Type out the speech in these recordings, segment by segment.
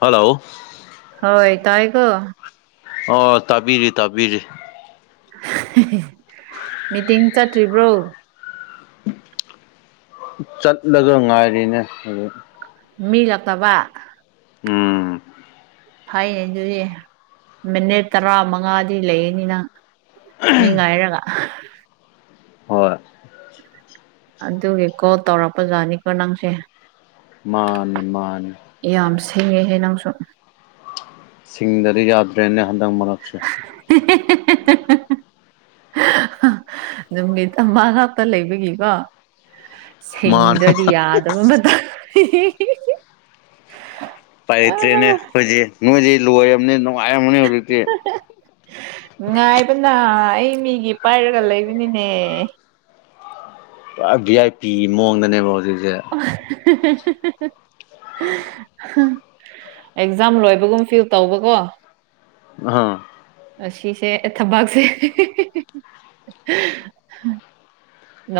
hello ꯍꯣꯏ ꯇꯥꯏꯀꯣ ꯑꯣ ꯇꯥꯕꯤꯔꯤ ꯇꯥꯕꯤꯔꯤ ꯃꯤꯇꯤꯡ ꯆꯠꯇ꯭ꯔꯤꯕ꯭ꯔꯣ ꯆꯠꯂꯒ ꯉꯥꯏꯔꯤꯅꯦ ꯑꯗꯨ ꯃꯤ ꯂꯥꯛꯇꯕ ꯎꯝ ꯐꯩꯌꯦ ꯑꯗꯨꯗꯤ ꯃꯤꯅꯤꯠ ꯇꯔꯥ ꯃꯉꯥꯗꯤ ꯂꯩꯅꯤꯅ ꯃꯤ ꯉꯥꯏꯔꯒ ꯍꯣꯏ ꯑꯗꯨꯒꯤ ꯀꯣꯜ ꯇꯧꯔꯛꯄꯖꯥꯠꯅꯤꯀꯣ ꯅꯪꯁꯦ ꯃꯥꯅꯤ ꯃꯥꯅꯤ ꯌꯥꯝ ꯁꯤꯡꯉꯦꯍꯦ ꯅꯪꯁꯨ ꯁꯤꯡꯗꯗꯤ ꯌꯥꯗ꯭ꯔꯦꯅꯦ ꯍꯟꯗꯛ ꯃꯔꯛꯁꯤ [unintelligible] ꯅꯨꯃꯤꯠ ꯑꯃꯥ ꯉꯞꯇ ꯂꯩꯕꯒꯤꯀꯣ ꯃꯥꯅ ꯁꯤꯡꯗ꯭ꯔꯗꯤ ꯌꯥꯗꯕ ꯃꯇꯝ ꯑ ꯄꯥꯏꯔꯇ꯭ꯔꯦꯅꯦ ꯑꯩꯈꯣꯏꯁꯦ ꯅꯣꯏꯁꯤ ꯂꯣꯏꯔꯝꯅꯤ ꯅꯨꯡꯉꯥꯏꯔꯝꯃꯅꯤ ꯍꯧꯖꯤꯛꯇꯤ ꯉꯥꯏꯕꯅ ꯑꯩ ꯃꯤꯒꯤ ꯄꯥꯏꯔꯒ ꯂꯩꯕꯅꯤꯅꯦ ꯚꯤ ꯑꯥꯏ ꯄꯤ ꯃꯑꯣꯡꯗꯅꯦꯕ ꯍꯧꯖꯤꯛꯁꯦ ꯑ ꯑꯦꯛꯖꯥꯝ ꯂꯣꯏꯕꯒꯨꯝ ꯐꯤꯜ ꯇꯧꯕꯀꯣ ꯑ ꯑꯁꯤꯁꯦ ꯊꯕꯥꯛꯁꯦ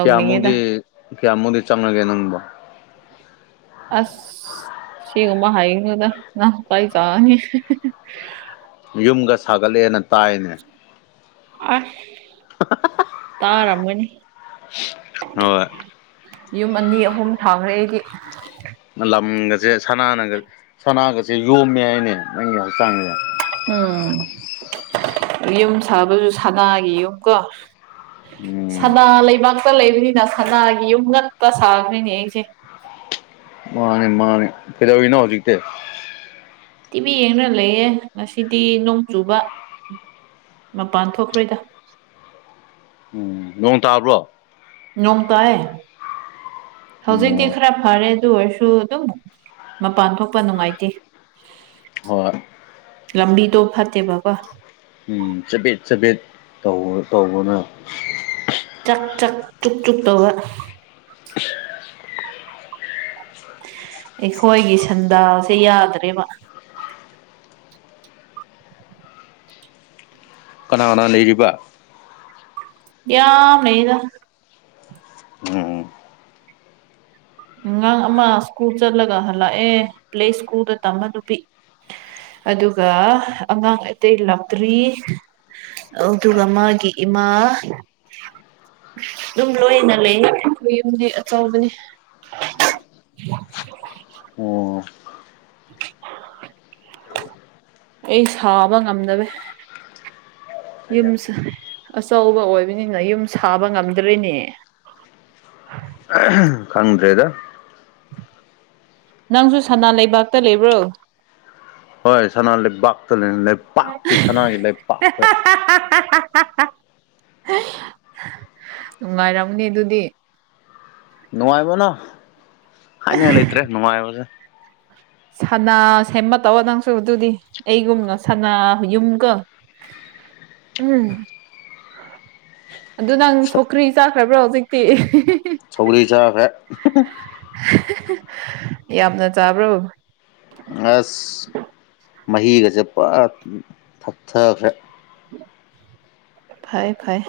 ꯀꯌꯥꯃꯨꯛꯗꯤ ꯀꯌꯥꯃꯨꯛꯗꯤ ꯆꯪꯉꯒꯦ ꯅꯪꯕꯣ ꯑꯁ ꯀꯤꯒꯨꯝꯕ ꯍꯥꯏꯌꯨꯅꯨꯗ ꯅꯁ ꯄꯥꯏ ꯆꯅꯤ ꯌꯨꯝꯒ ꯁꯥꯒꯠꯂꯦꯅ ꯇꯥꯏꯅꯦ ꯑꯁ ꯇꯥꯔꯃꯅꯤ ꯍꯣꯏ ꯌꯨꯝ ꯑꯅꯤ ꯑꯍꯨꯝ ꯁꯥꯡꯈ꯭ꯔꯦ ꯑꯩꯒꯤ ꯂꯝꯒꯁꯦ ꯁꯅꯥꯅꯒ ꯁꯅꯥꯒꯁꯦ ꯌꯣꯝꯃꯦ ꯍꯥꯏꯅꯦ ꯅꯪꯒꯤ ꯍꯛꯆꯥꯡꯁꯦ ꯎꯝ ꯌꯨꯝ ꯁꯥꯕꯁꯨ ꯁꯅꯥꯒꯤ ꯌꯨꯝ ꯀꯣ ꯎꯝ ꯁꯅꯥ ꯂꯩꯕꯥꯛꯇ ꯂꯩꯕꯅꯤꯅ ꯁꯅꯥꯒꯤ ꯌꯨꯝ ꯉꯛꯇ ꯁꯥꯈ꯭ꯔꯦꯅꯦ ꯑꯩꯁꯦ ꯃꯥꯅꯦ ꯃꯥꯅꯤ ꯀꯩꯗꯧꯔꯤꯅꯣ ꯍꯧꯖꯤꯛꯇꯤ ꯇꯤꯚꯤ ꯌꯦꯡꯗꯨꯅ ꯂꯩꯌꯦ ꯉꯁꯤꯗꯤ ꯅꯣꯡ ꯆꯨꯕ ꯃꯄꯥꯟ ꯊꯣꯛꯈ꯭ꯔꯣꯏꯗ ꯎꯝ ꯅꯣꯡ ꯇꯥꯕ꯭ꯔꯣ ꯅꯣꯡ ꯇꯥꯏ ꯍꯧꯖꯤꯛꯇꯤ ꯎꯝ ꯈꯔ ꯐꯔꯦ ꯑꯗꯨ ꯑꯣꯏꯔꯁꯨ ꯑꯗꯨꯝ ꯃꯄꯥꯟ ꯊꯣꯛꯄ ꯅꯨꯡꯉꯥꯏꯇꯦ ꯍꯣꯏ ꯂꯝꯕꯤꯗꯣ ꯐꯠꯇꯦꯕꯀꯣ ꯎꯝ ꯆꯕꯦꯠ ꯆꯕꯦꯠ ꯇꯧꯕ ꯇꯧꯕꯅ ꯆꯥꯛ ꯆꯥꯛ ꯆꯨꯛ ꯆꯨꯛ ꯇꯧꯕ ꯑꯩꯈꯣꯏꯒꯤ ꯁꯟꯗꯥꯁꯦ ꯌꯥꯗ꯭ꯔꯦꯕ ꯀꯅꯥ ꯀꯅꯥ ꯂꯩꯔꯤꯕ ꯌꯥꯝ ꯂꯩꯌꯦꯗ ꯎꯝ ꯑꯉꯥꯡ ꯑꯃ ꯁ꯭ꯀꯨꯜ ꯆꯠꯂꯒ ꯍꯂꯛꯑꯦ ꯄ꯭ꯂꯦ ꯁ꯭ꯀꯨꯜꯗ ꯇꯝꯕ ꯅꯨꯄꯤ ꯑꯗꯨꯒ ꯑꯉꯥꯡ ꯑꯇꯩ ꯂꯥꯛꯇ꯭ꯔꯤ ꯑꯗꯨꯒ ꯃꯥꯒꯤ ꯏꯃꯥ ꯑꯗꯨꯝ ꯂꯣꯏꯅ ꯂꯩ ꯑꯩꯈꯣꯏ ꯌꯨꯝꯗꯤ ꯑꯆꯧꯕꯅꯤ [unintelligible] ꯑꯣ ꯑꯩ ꯁꯥꯕ ꯉꯝꯗꯕꯦ ꯌꯨꯝꯁ ꯑꯆꯧꯕ ꯑꯣꯏꯕꯅꯤꯅ ꯌꯨꯝ ꯁꯥꯕ ꯉꯝꯗ꯭ꯔꯤꯅꯦ ꯑ ꯈꯪꯗ꯭ꯔꯦꯗ ꯅꯪꯁꯨ ꯁꯅꯥ ꯂꯩꯕꯥꯛꯇ ꯂꯩꯕ꯭ꯔꯣ ꯍꯣꯏ ꯁꯅꯥ ꯂꯩꯕꯥꯛꯇ ꯂꯩꯄꯥꯛꯀꯤ ꯁꯅꯥꯒꯤ ꯂꯩꯄꯥꯛꯇ [inaudible] ꯅꯨꯡꯉꯥꯏꯔꯝꯅꯦ ꯑꯗꯨꯗꯤ ꯅꯨꯡꯉꯥꯏꯕꯅ ꯍꯥꯏꯅꯤꯡꯉꯥꯏ ꯂꯩꯇ꯭ꯔꯦ ꯅꯨꯡꯉꯥꯏꯕꯁꯦ ꯁꯥꯅꯥ ꯁꯦꯝꯃ ꯇꯧꯕ ꯅꯪꯁꯨ ꯑꯗꯨꯗꯤ ꯑꯩꯒꯨꯝꯅ ꯁꯅꯥ ꯌꯨꯝꯒ ꯎꯝ ꯑꯗꯨ ꯅꯪ ꯁꯣꯈ꯭ꯔꯤ ꯆꯥꯈ꯭ꯔꯕ꯭ꯔꯣ ꯍꯧꯖꯤꯛꯇꯤ ꯁꯧꯔꯤ ꯆꯈꯦ ꯌꯥꯝꯅ ꯆꯥꯕ꯭ꯔꯣ ꯑꯁ ꯃꯍꯤꯒꯁꯦ ꯄꯨꯔꯥ ꯊꯛꯊꯈ꯭ꯔꯦ ꯐꯩ ꯐꯩ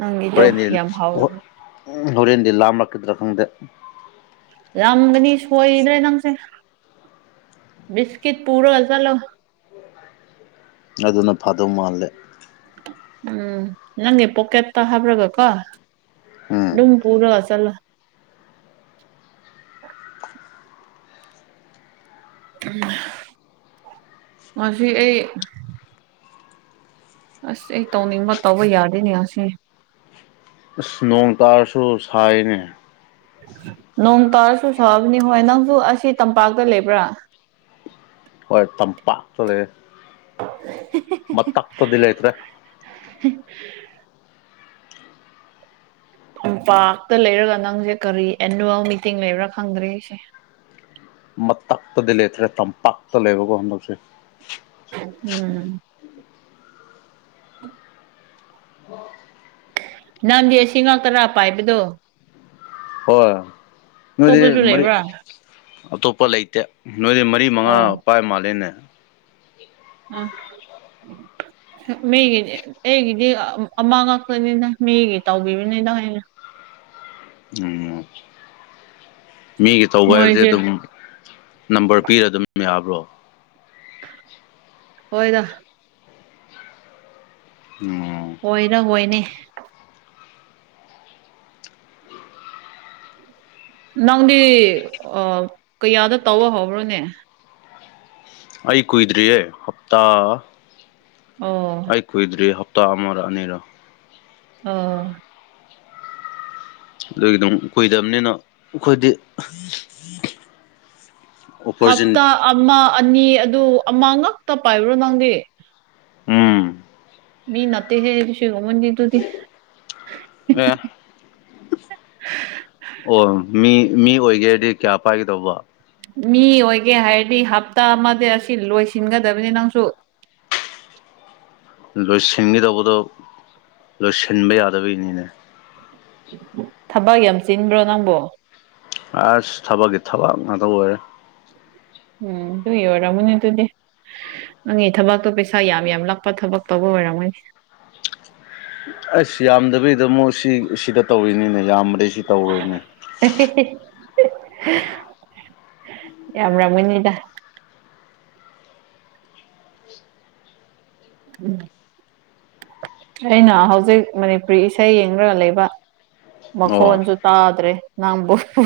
ꯅꯪꯒꯤꯗꯣ ꯍꯣꯔꯦꯟꯗꯤ ꯌꯥꯝ ꯍꯥꯎꯔꯝꯅꯤ ꯍꯣꯔꯦꯟꯗꯤ ꯂꯥꯝꯂꯛꯀꯗ꯭ꯔꯥ ꯈꯪꯗꯦ ꯌꯥꯝꯒꯅꯤ ꯁꯣꯏꯗ꯭ꯔꯦ ꯅꯪꯁꯦ ꯕꯤꯁꯀꯤꯠ ꯄꯨꯔꯒ ꯆꯠꯂꯣ ꯑꯗꯨꯅ ꯐꯥꯗꯧ ꯃꯥꯜꯂꯦ ꯎꯝ ꯅꯪꯒꯤ ꯄꯣꯀꯦꯠꯇ ꯍꯥꯕ꯭ꯔꯒ ꯀꯣ ꯎꯝ ꯑꯗꯨꯝ ꯄꯨꯔꯒ ꯆꯠꯜꯂꯣ ꯃꯁꯤ ꯑꯩ ꯑꯁ ꯑꯩ ꯇꯧꯅꯤꯡꯕ ꯇꯧꯕ ꯌꯥꯗꯦꯅꯦ ꯉ ꯁꯤ ꯅꯣꯡ ꯇꯥꯔꯁꯨ ꯁꯥꯏꯅꯦ ꯅꯣꯡ ꯇꯥꯔꯁꯨ ꯁꯛꯑꯕꯅꯤ ꯍꯣꯏ ꯅꯪꯁꯨ ꯑꯁꯤ ꯇꯝꯄꯥꯛꯇ ꯂꯩꯕ꯭ꯔꯥ ꯍꯣꯏ ꯇꯝꯄꯥꯛꯇ ꯂꯩꯦ [inaudible] ꯃꯠ ꯑꯥꯛꯇꯗꯂ ꯑꯩꯇ꯭ꯔꯦ [inaudible] ꯏꯝꯄꯥꯛꯇ ꯂꯩꯔꯒ ꯅꯪꯁꯦ ꯀꯔꯤ ꯑꯦꯅꯨꯋꯦꯜ ꯃꯤꯇꯤꯡ ꯂꯩꯕ꯭ꯔꯥ ꯈꯪꯗ꯭ꯔꯦ ꯑꯩꯁꯦ ꯃꯇꯛꯇꯗꯤ ꯂꯩꯇ꯭ꯔꯦ ꯇꯝꯄꯥꯛꯇ ꯂꯩꯕꯒꯣ ꯍꯟꯗꯣꯛꯁꯦ ꯎꯝ ꯅꯍꯪꯗꯤ ꯑꯁꯤ ꯑꯁꯤ ꯉꯥꯛ ꯇꯔꯥ ꯄꯥꯏꯕꯗꯣ ꯍꯣꯏ ꯅꯣꯏꯗꯤ ꯑꯇꯣꯞꯄꯁꯨ ꯃ ꯂꯩꯕ꯭ꯔꯥ ꯑꯇꯣꯞꯄ ꯂꯩꯇꯦ ꯅꯣꯏꯗꯤ ꯃꯔꯤ ꯃꯉꯥ ꯑꯣ ꯄꯥꯏ ꯃꯥꯜꯂꯦꯅꯦ ꯑ ꯃꯦꯒꯤ ꯑꯩꯒꯤꯗꯤ ꯑꯃꯥꯡ ꯉꯥꯛꯄꯅꯤꯅ ꯃꯤꯒꯤ ꯇꯧꯕꯤꯕꯅꯤꯗ ꯍꯥꯏꯅ ꯎꯝ ꯃꯤꯒꯤ ꯇꯧꯕ ꯍꯥꯏꯕꯁꯦ ꯃꯣꯏꯁꯦ ꯑꯗꯨꯝ ꯅꯝꯕꯔ ꯄꯤꯔ ꯑꯗꯨꯝ ꯌꯥꯕ꯭ꯔꯣ ꯑꯣꯏꯣꯏꯗ ꯑꯣ ꯀꯔ ꯀꯣꯏꯅꯤ ꯅꯪꯗꯤ ꯀꯌꯥꯗ ꯇꯧꯕ ꯍꯧꯧꯕ꯭ꯔꯣꯅꯦ ꯑꯩ ꯀꯨꯏꯗ꯭ꯔꯤꯑꯦ ꯍꯞꯇꯥ ꯑꯣ ꯑꯩ ꯀꯨꯏꯗ꯭ꯔꯤ ꯍꯞꯇꯥ ꯑꯃꯔꯛ ꯑꯅꯤꯔꯣ ꯑꯣ ꯑꯗꯨꯒꯤ ꯑꯗꯨꯝ ꯀꯨꯏꯗꯕꯅꯤꯅ ꯑꯩꯈꯣꯏꯗꯤ ꯍꯞꯇꯥ ꯑꯣꯄꯣꯔꯆꯨꯅꯤꯇꯤ ꯑꯃ ꯑꯅꯤ ꯑꯗꯨ ꯑꯃ ꯉꯛꯇ ꯄꯥꯏꯕ꯭ꯔꯣ ꯅꯪꯗꯤ ꯎꯝ ꯃꯤ ꯅꯠꯇꯦ ꯍꯦ ꯁꯤꯒꯃꯟ ꯌꯗꯣꯗꯤ ꯌꯥ [inaudible] ꯑꯣ ꯃꯤ ꯃꯤ ꯑꯣꯏꯒꯦꯔꯗꯤ ꯀꯌꯥ ꯄꯥꯏꯒꯗꯧꯕ ꯃꯤ ꯑꯣꯏꯒꯦ ꯍꯥꯏꯔꯗꯤ ꯍꯞꯇꯥ ꯑꯃꯗꯤ ꯑꯁꯤ ꯂꯣꯏꯁꯤꯟꯒꯗꯕꯅꯤ ꯅꯪꯁꯨ ꯂꯣꯏꯁꯤꯟꯈꯤꯗꯧꯕꯗꯣ ꯂꯣꯏꯁꯤꯟꯕ ꯌꯥꯗꯕꯩꯅꯤꯅꯦ ꯊꯕꯛ ꯌꯥꯝ ꯆꯤꯟꯕ꯭ꯔꯣ ꯅꯪꯕꯣ ꯑ ꯊꯕꯛꯒꯤ ꯊꯕꯛ ꯉꯥꯛꯇ ꯑꯣꯏꯔꯦ ꯎꯝ ꯇ ꯌ ꯋꯥꯔ ꯃꯅꯤ ꯑꯗꯨꯗꯤ ꯅꯪꯉ ꯊꯕꯛꯇꯣ ꯄꯩꯁꯥ ꯌꯥꯝ ꯌꯥꯝ ꯂꯥꯛꯄ ꯊꯕꯛ ꯇꯧꯕ ꯑꯣꯏꯔꯝꯒꯅꯤ ꯑꯁ ꯌꯥꯝꯗꯕꯩꯗ ꯑꯃꯨꯛ ꯁꯤ ꯁꯤꯗ ꯇꯧꯔꯤꯅꯤꯅꯦ ꯌꯥꯝꯕꯩ ꯁꯤ ꯇꯧꯔꯣꯏꯅꯦ ꯌꯥꯝꯔꯥꯃꯤꯅꯤꯗ ꯎꯝ ꯑꯩꯅ ꯍꯧꯖꯤꯛ ꯃꯅꯤꯄꯨꯔꯤ ꯏꯁꯩ ꯌꯦꯡꯂꯡꯒ ꯂꯩꯕ ꯑꯣ ꯃꯈꯣꯟꯁꯨ ꯇꯥꯗ꯭ꯔꯦ ꯅꯪ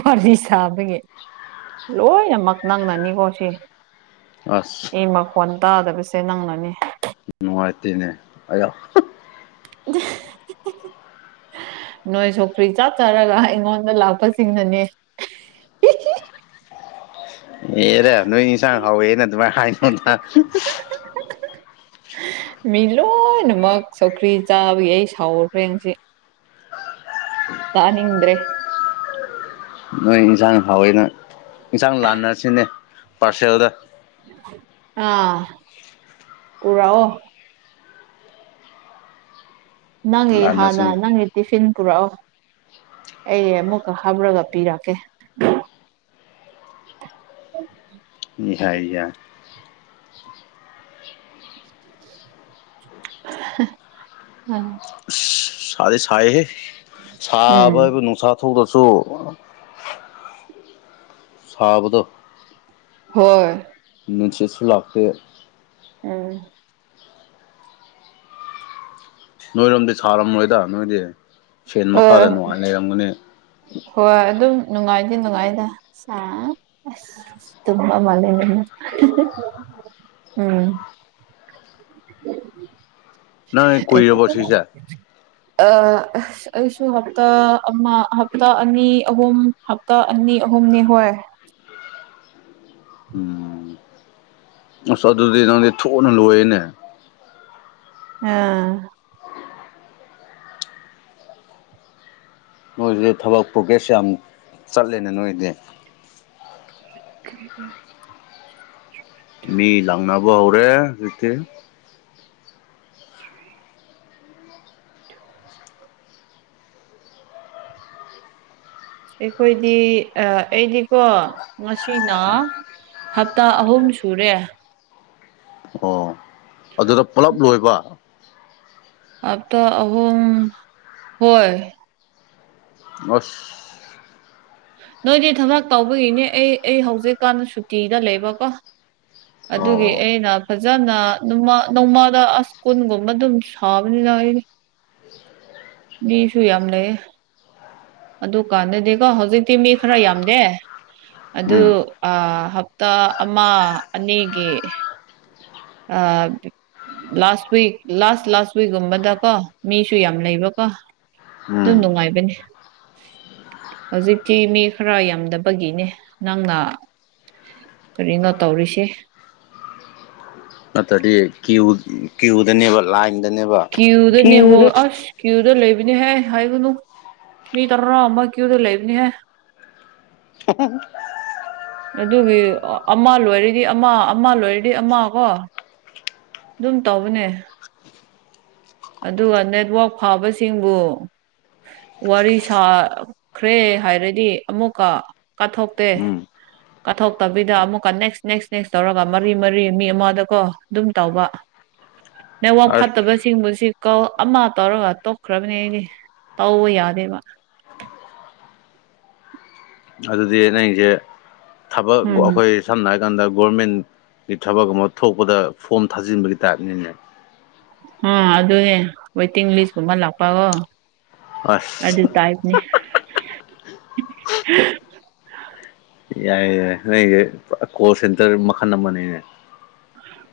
ꯋꯥꯗꯤ ꯁꯥꯕꯒꯤ ꯂꯣꯏꯅꯃꯛ ꯅꯪꯅꯅꯤꯀꯣ ꯁꯤ ꯑꯁ ꯑꯩ ꯃꯈꯣꯟ ꯇꯥꯗꯕꯁꯦ ꯅꯪꯅꯅꯤ ꯅꯨꯡꯉꯥꯏꯇꯦꯅꯦ ꯑ [inaudible] ꯅꯣꯏ ꯁꯀ꯭ꯔꯤ ꯆꯥꯆꯔꯒ ꯑꯩꯉꯣꯟꯗ ꯂꯥꯛꯄꯁꯤꯡꯅꯅꯦ ꯑꯦꯔꯦ ꯅꯣꯏ ꯅꯤꯡꯁꯥꯡ ꯍꯅ ꯑꯗꯨꯃꯥꯏ ꯍꯥꯏꯅ ꯃꯤ ꯂꯣꯏꯅꯃꯛ ꯆꯧꯈ꯭ꯔꯤ ꯆꯥꯕꯒꯤ ꯑꯩ ꯁꯥꯎꯈ꯭ꯔꯦꯁꯤ ꯇꯅꯤꯗ꯭ꯔꯦ ꯅꯣꯏ ꯏꯟꯁꯥꯡ ꯍꯥꯎꯋꯦꯅ ꯏꯟꯁꯥꯡ ꯂꯥꯟꯅꯔꯁꯤꯅꯦ ꯄꯥꯔꯁꯦꯜꯗ ꯑꯥ ꯄꯨꯔ ꯑꯣ ꯅꯪ ꯍꯅ ꯂꯥꯟꯅꯁꯤꯅꯦ ꯅꯪ ꯇꯤꯐꯤꯟ ꯄꯨꯔꯛꯑꯣ ꯑꯩ ꯑꯃꯨꯛꯀ ꯍꯥꯞꯔꯒ ꯄꯤꯔꯛꯀꯦ ꯎ [unintelligible] ꯎꯝ ꯁꯥꯗꯤ ꯁꯥꯏꯍꯦ ꯁꯥꯕ ꯎꯝ ꯍꯥꯏꯕꯨ ꯅꯨꯡꯁꯥ ꯊꯣꯛꯗ꯭ꯔꯁꯨ ꯁꯕꯗꯣ ꯍꯣꯏ ꯅꯁꯁꯨ ꯂꯥꯛꯐꯦ ꯎꯝ ꯅꯣꯏꯔꯣꯝꯗꯤ ꯁꯥꯔꯝꯔꯣꯏꯗ ꯅꯣꯏꯗꯤ ꯐꯦꯟ ꯃꯈꯥꯗ ꯑ ꯅꯨꯡꯉꯥꯏꯅ ꯂꯩꯔꯝꯒꯅꯤ ꯍꯣꯏ ꯑꯗꯨꯝ ꯅꯨꯡꯉꯥꯏꯗꯤ ꯅꯨꯡꯉꯥꯏꯗ ꯑꯁ ꯇꯨꯝꯃ ꯃꯥꯂꯅ ꯎꯝ ꯅꯪ ꯀꯨꯏꯔꯕꯣ ꯁꯤꯁꯦ ꯑꯥ ꯑꯩꯁꯨ ꯍꯞꯇꯥ ꯑꯃ ꯍꯞꯇꯥ ꯑꯅꯤ ꯑꯍꯨꯝ ꯍꯞꯇꯥ ꯑꯅꯤ ꯑꯍꯨꯝꯅꯤ ꯍꯣꯏ ꯎꯝ ꯑꯁ ꯑꯗꯨꯗꯤ ꯅꯪꯗꯤ ꯊꯨꯅ ꯂꯣꯏꯌꯦꯅꯦ ꯑꯥ ꯅꯣꯏꯁꯤꯗ ꯊꯕꯛ ꯄ꯭ꯔꯣꯒꯦꯁ ꯌꯥꯝ ꯆꯠꯂꯦꯅꯦ ꯅꯣꯏꯗꯤ ꯎꯝ ꯎꯝ ꯃꯤ ꯂꯥꯡꯅꯕꯅꯕ ꯍꯧꯔꯦ ꯍꯧꯖꯤꯛꯇ [inaudible] ꯑꯩꯈꯣꯏꯗꯤ ꯑꯩꯗꯤꯀꯣ ꯉꯁꯤꯅ ꯍꯞꯇꯥ ꯑꯍꯨꯝ ꯁꯨꯔꯦ ꯑꯣ ꯑꯗꯨꯗ ꯄꯨꯂꯞ ꯂꯣꯏꯕ ꯑꯇ ꯑꯍ ꯍꯣꯏ ꯑꯁ ꯅꯣꯏꯗꯤ ꯊꯕꯥꯛ ꯇꯧꯕꯒꯤꯅꯦ ꯑꯩ ꯑꯩ ꯍꯧꯖꯤꯛꯀꯥꯟꯗ ꯁꯨꯇꯤꯗ ꯂꯩꯕꯀꯣ ꯑꯣ ꯑꯗꯨꯒꯤ ꯑꯣ ꯑꯩꯅ ꯐꯖꯅ ꯅꯃ ꯅꯣꯡꯃꯥꯗ ꯑꯁ ꯀꯨꯟꯒꯨꯝꯕ ꯑꯗꯨꯝ ꯁꯥꯕꯅꯤꯅ ꯑꯩ ꯃꯤꯁꯨꯨꯏ ꯌꯥꯝ ꯂꯩ ꯑꯗꯨꯀꯥꯟꯗꯗꯤꯀꯣ ꯍꯧꯖꯤꯛꯇꯤ ꯃꯤ ꯈꯔ ꯌꯥꯝꯗꯦ ꯑꯗꯨ ꯎꯝ ꯍꯞꯇꯥ ꯑꯃ ꯑꯅꯤꯒꯤ ꯑ ꯂꯥꯁ ꯋꯤꯛ ꯂꯥꯁ ꯂꯥꯁ ꯋꯤꯛꯀꯨꯝꯕꯗ ꯀꯣ ꯃꯤꯁꯨ ꯌꯥꯝ ꯂꯩꯕꯀꯣ ꯑꯗꯨꯝ ꯎꯝ ꯅꯨꯡꯉꯥꯏꯕꯅꯤ ꯍꯧꯖꯤꯛꯇꯤ ꯃꯤ ꯈꯔ ꯌꯥꯝꯗꯕꯒꯤꯅꯦ ꯅꯪꯅ ꯀꯔꯤꯅꯣ ꯇꯧꯔꯤꯁꯦ ꯑꯠꯇꯗꯤ ꯀ꯭ꯌꯎ ꯀ꯭ꯌꯎꯗꯅꯦꯕ ꯂꯥꯛ ꯀꯎꯗꯅꯦꯍꯣ ꯑꯁ ꯀ꯭ꯌꯨꯗ ꯂꯩꯕꯅꯦꯍꯦ ꯍꯥꯏꯒꯨꯅꯨ ꯃꯤ ꯇꯔꯥ ꯑꯃ ꯀ꯭ꯌꯨꯗ ꯂꯩꯕꯅꯤꯍꯦ [inaudible] ꯑꯗꯨꯒꯤ ꯑꯃ ꯂꯣꯏꯔꯗꯤ ꯑꯃ ꯑꯃ ꯂꯣꯏꯔꯗꯤ ꯑꯃ ꯀꯣ ꯑꯗꯨꯝ ꯇꯧꯕꯅꯦ ꯑꯗꯨꯒ ꯅꯦꯠꯋꯥꯛ ꯐꯕꯁꯤꯡꯕꯨ ꯋꯥꯔꯤ ꯁꯥꯈ꯭ꯔꯦ ꯍꯥꯏꯔꯗꯤ ꯑꯃꯨꯛꯀ ꯀꯥꯊꯣꯛꯇꯦ ꯎꯝ ꯀꯠꯊꯣꯛꯇꯕꯤꯗ ꯑꯃꯨꯛꯀ ꯅꯦꯛꯁ ꯅꯦꯛꯁ ꯅꯦꯛꯁ ꯇꯧꯔꯒ ꯃꯔꯤ ꯃꯔꯤ ꯃꯤ ꯑꯃꯗꯀꯣ ꯑꯗꯨꯝ ꯇꯧꯕ [inaudible] ꯅꯋꯥꯛ ꯑꯁ ꯐꯠꯇꯕꯁꯤꯡꯕꯁꯤ ꯀꯧ ꯑꯃ ꯇꯧꯔꯒ ꯇꯣꯛꯈ꯭ꯔꯕꯅꯦ ꯑꯩꯗꯤ ꯇꯧꯕ ꯌꯥꯗꯦꯕ ꯑꯗꯨꯗꯤꯩꯅꯁꯦ ꯊꯕꯛ ꯎꯝ ꯑꯩꯈꯣꯏ ꯁꯝꯅ ꯍꯥꯏꯔꯀꯥꯟꯗ ꯒꯣꯔꯃꯦꯟꯒꯤ ꯊꯕꯛ ꯑꯃ ꯊꯣꯛꯄꯗ ꯐꯣꯝ ꯊꯥꯖꯤꯟꯕꯒꯤ ꯇꯥꯏꯞꯅꯤꯅꯦ ꯑꯥ ꯑꯗꯨꯅꯦ ꯋꯦꯇꯤꯡ ꯂꯤꯁꯀꯨꯝꯕ ꯂꯥꯛꯄꯒꯣ ꯑꯗꯨ ꯑꯁ ꯇꯥꯏꯗꯅꯦ ꯌꯥꯏ ꯌꯥꯏ ꯅꯣꯏꯁꯦ ꯀꯣ ꯁꯦꯟꯇꯔ ꯃꯈꯜ ꯑꯃꯅꯤꯅꯦꯅꯦ ꯎꯝ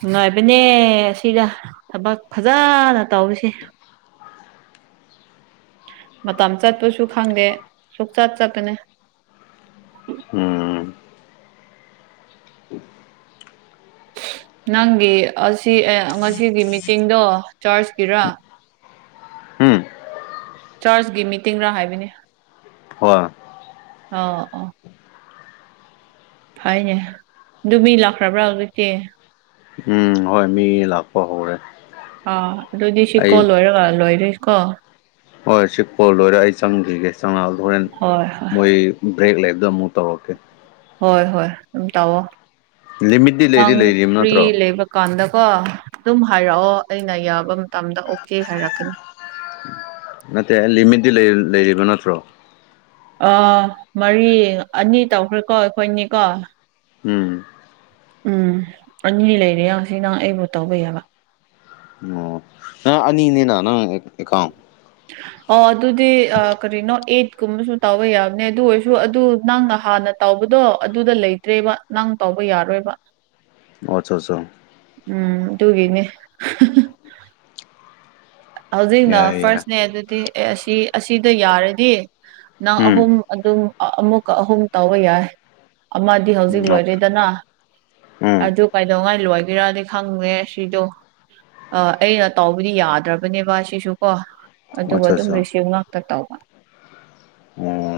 ꯅꯨꯡꯉꯥꯏꯕꯅꯦ ꯑꯁꯤꯒ ꯊꯕꯛ ꯐꯖꯅ ꯇꯧꯔꯤꯁꯦ ꯃꯇꯝ ꯆꯠꯄꯁꯨ ꯈꯪꯗꯦ ꯁꯨꯛꯆꯠ ꯆꯀꯅꯤ ꯎꯝ ꯅꯪꯒꯤ ꯑꯁꯤ ꯉꯁꯤꯒꯤ ꯃꯤꯇꯤꯡꯗꯣ ꯆꯔꯆꯀꯤꯔꯥ ꯎꯝ ꯆꯥꯔꯁꯒꯤ ꯃꯤꯇꯤꯡꯒ ꯍꯥꯏꯕꯅꯤ ꯍꯣꯏ ꯑꯣ ꯑꯣ ꯐꯩꯅꯦ ꯑꯗꯨ ꯃꯤ ꯂꯥꯛꯈ꯭ꯔꯕ꯭ꯔꯥ ꯍꯧꯖꯤꯛꯇꯤ ꯎꯝ ꯍꯣꯏ ꯃꯤ ꯂꯥꯛꯄ ꯍꯔ ꯑꯥ ꯑꯗꯨꯗꯤ ꯁꯤꯀꯣ ꯂꯣꯏꯔꯒ ꯂꯣꯏꯔꯣꯏꯁꯤꯀꯣ ꯍꯣꯏ ꯁꯤ ꯀꯣꯜ ꯂꯣꯏꯔꯦ ꯑꯩ ꯆꯪꯈꯤꯒꯦ ꯆꯪꯉꯛꯑ ꯍꯣꯔꯦꯟ ꯍꯣꯏ ꯍꯣꯏ ꯃꯣꯏ ꯭ꯔꯦꯛ ꯂꯥꯛꯛꯇ ꯃꯨ ꯇꯧ ꯑꯣꯀꯦ ꯍꯣꯏ ꯍꯣꯏ ꯑꯗꯨꯝ ꯇꯥꯛꯑꯣꯣ ꯂꯤꯃꯤꯠꯇꯤ ꯂꯩꯗꯤ ꯑꯥꯡ ꯂꯩꯔꯤꯕ ꯐꯔꯤ ꯅꯠꯇ꯭ꯔꯣ ꯂꯩꯕ ꯀꯥꯟꯗꯀꯣ ꯑꯗꯨꯝ ꯍꯥꯏꯔꯛꯑꯣ ꯑꯩꯅ ꯌꯥꯕ ꯃꯇꯝꯗ ꯑꯣꯀꯦ ꯍꯥꯏꯔꯛꯀꯅꯤ ꯅꯠꯇꯦ ꯂꯤꯃꯤꯠꯇꯤ ꯂꯩꯔꯤꯕ ꯅꯠꯇ꯭ꯔꯣ ꯑꯥ ꯃꯔꯤ ꯑꯅꯤ ꯇꯧꯈ꯭ꯔꯦꯀꯣ ꯑꯩꯈꯣꯏꯅꯤꯀꯣ ꯎꯝ ꯎꯝ ꯑꯅꯤ ꯂꯩꯔꯦ ꯌꯥ ꯁꯤ ꯅꯪ ꯑꯩꯕꯨ ꯇꯧꯕꯩꯑꯕ ꯑꯣ ꯑ ꯑꯅꯤꯅꯤꯅ [unintelligible] ꯑꯣ ꯑꯗꯨꯗꯤ ꯀꯔꯤꯅꯣ ꯑꯩꯠꯀꯨꯝꯕꯁꯨ ꯇꯥꯕ ꯌꯥꯕꯅꯦ ꯑꯗꯨ ꯑꯣꯏꯔꯁꯨ ꯑꯗꯨ ꯅꯪꯅ ꯍꯥꯟꯅ ꯇꯥꯎꯕꯗꯣ ꯑꯗꯨꯗ ꯂꯩꯇ꯭ꯔꯦꯕ ꯅꯪ ꯇꯥꯎꯕ ꯌꯥꯔꯣꯏꯕ ꯑꯠꯆꯥ ꯑꯠꯆꯥ ꯎꯝ ꯇꯨꯒꯅꯦ ꯍꯧꯖꯤꯛꯅ ꯌꯥꯏ ꯌꯥꯏ ꯐꯥꯔꯁꯅꯦ ꯑꯗꯨꯗꯤ ꯑꯦ ꯑꯁꯤ ꯑꯁꯤꯗ ꯌꯥꯔꯗꯤ ꯅꯪ ꯎꯝ ꯑꯍꯨꯝ ꯑꯗꯨꯝ ꯑꯃꯨꯛꯀ ꯑꯍꯨꯝ ꯇꯧꯕ ꯌꯥꯏ ꯑꯃꯗꯤ ꯍꯧꯖꯤꯛ ꯂꯣꯏꯔꯦꯗꯅ ꯑꯗꯨ ꯀꯩꯗꯧꯉꯥꯏ ꯂꯣꯏꯒꯦꯔꯗꯤ ꯈꯪꯉꯦ ꯁꯤꯗꯣ ꯑꯩꯅ ꯇꯥꯎꯕꯗꯤ ꯌꯥꯗ꯭ꯔꯕꯅꯦꯕ ꯁꯤꯁꯨ ꯀꯣ ꯑꯗꯨꯒ ꯑꯗꯨꯝ ꯔꯤꯁꯤꯞ ꯉꯥꯛꯇ ꯇꯧꯕ ꯑꯣꯝ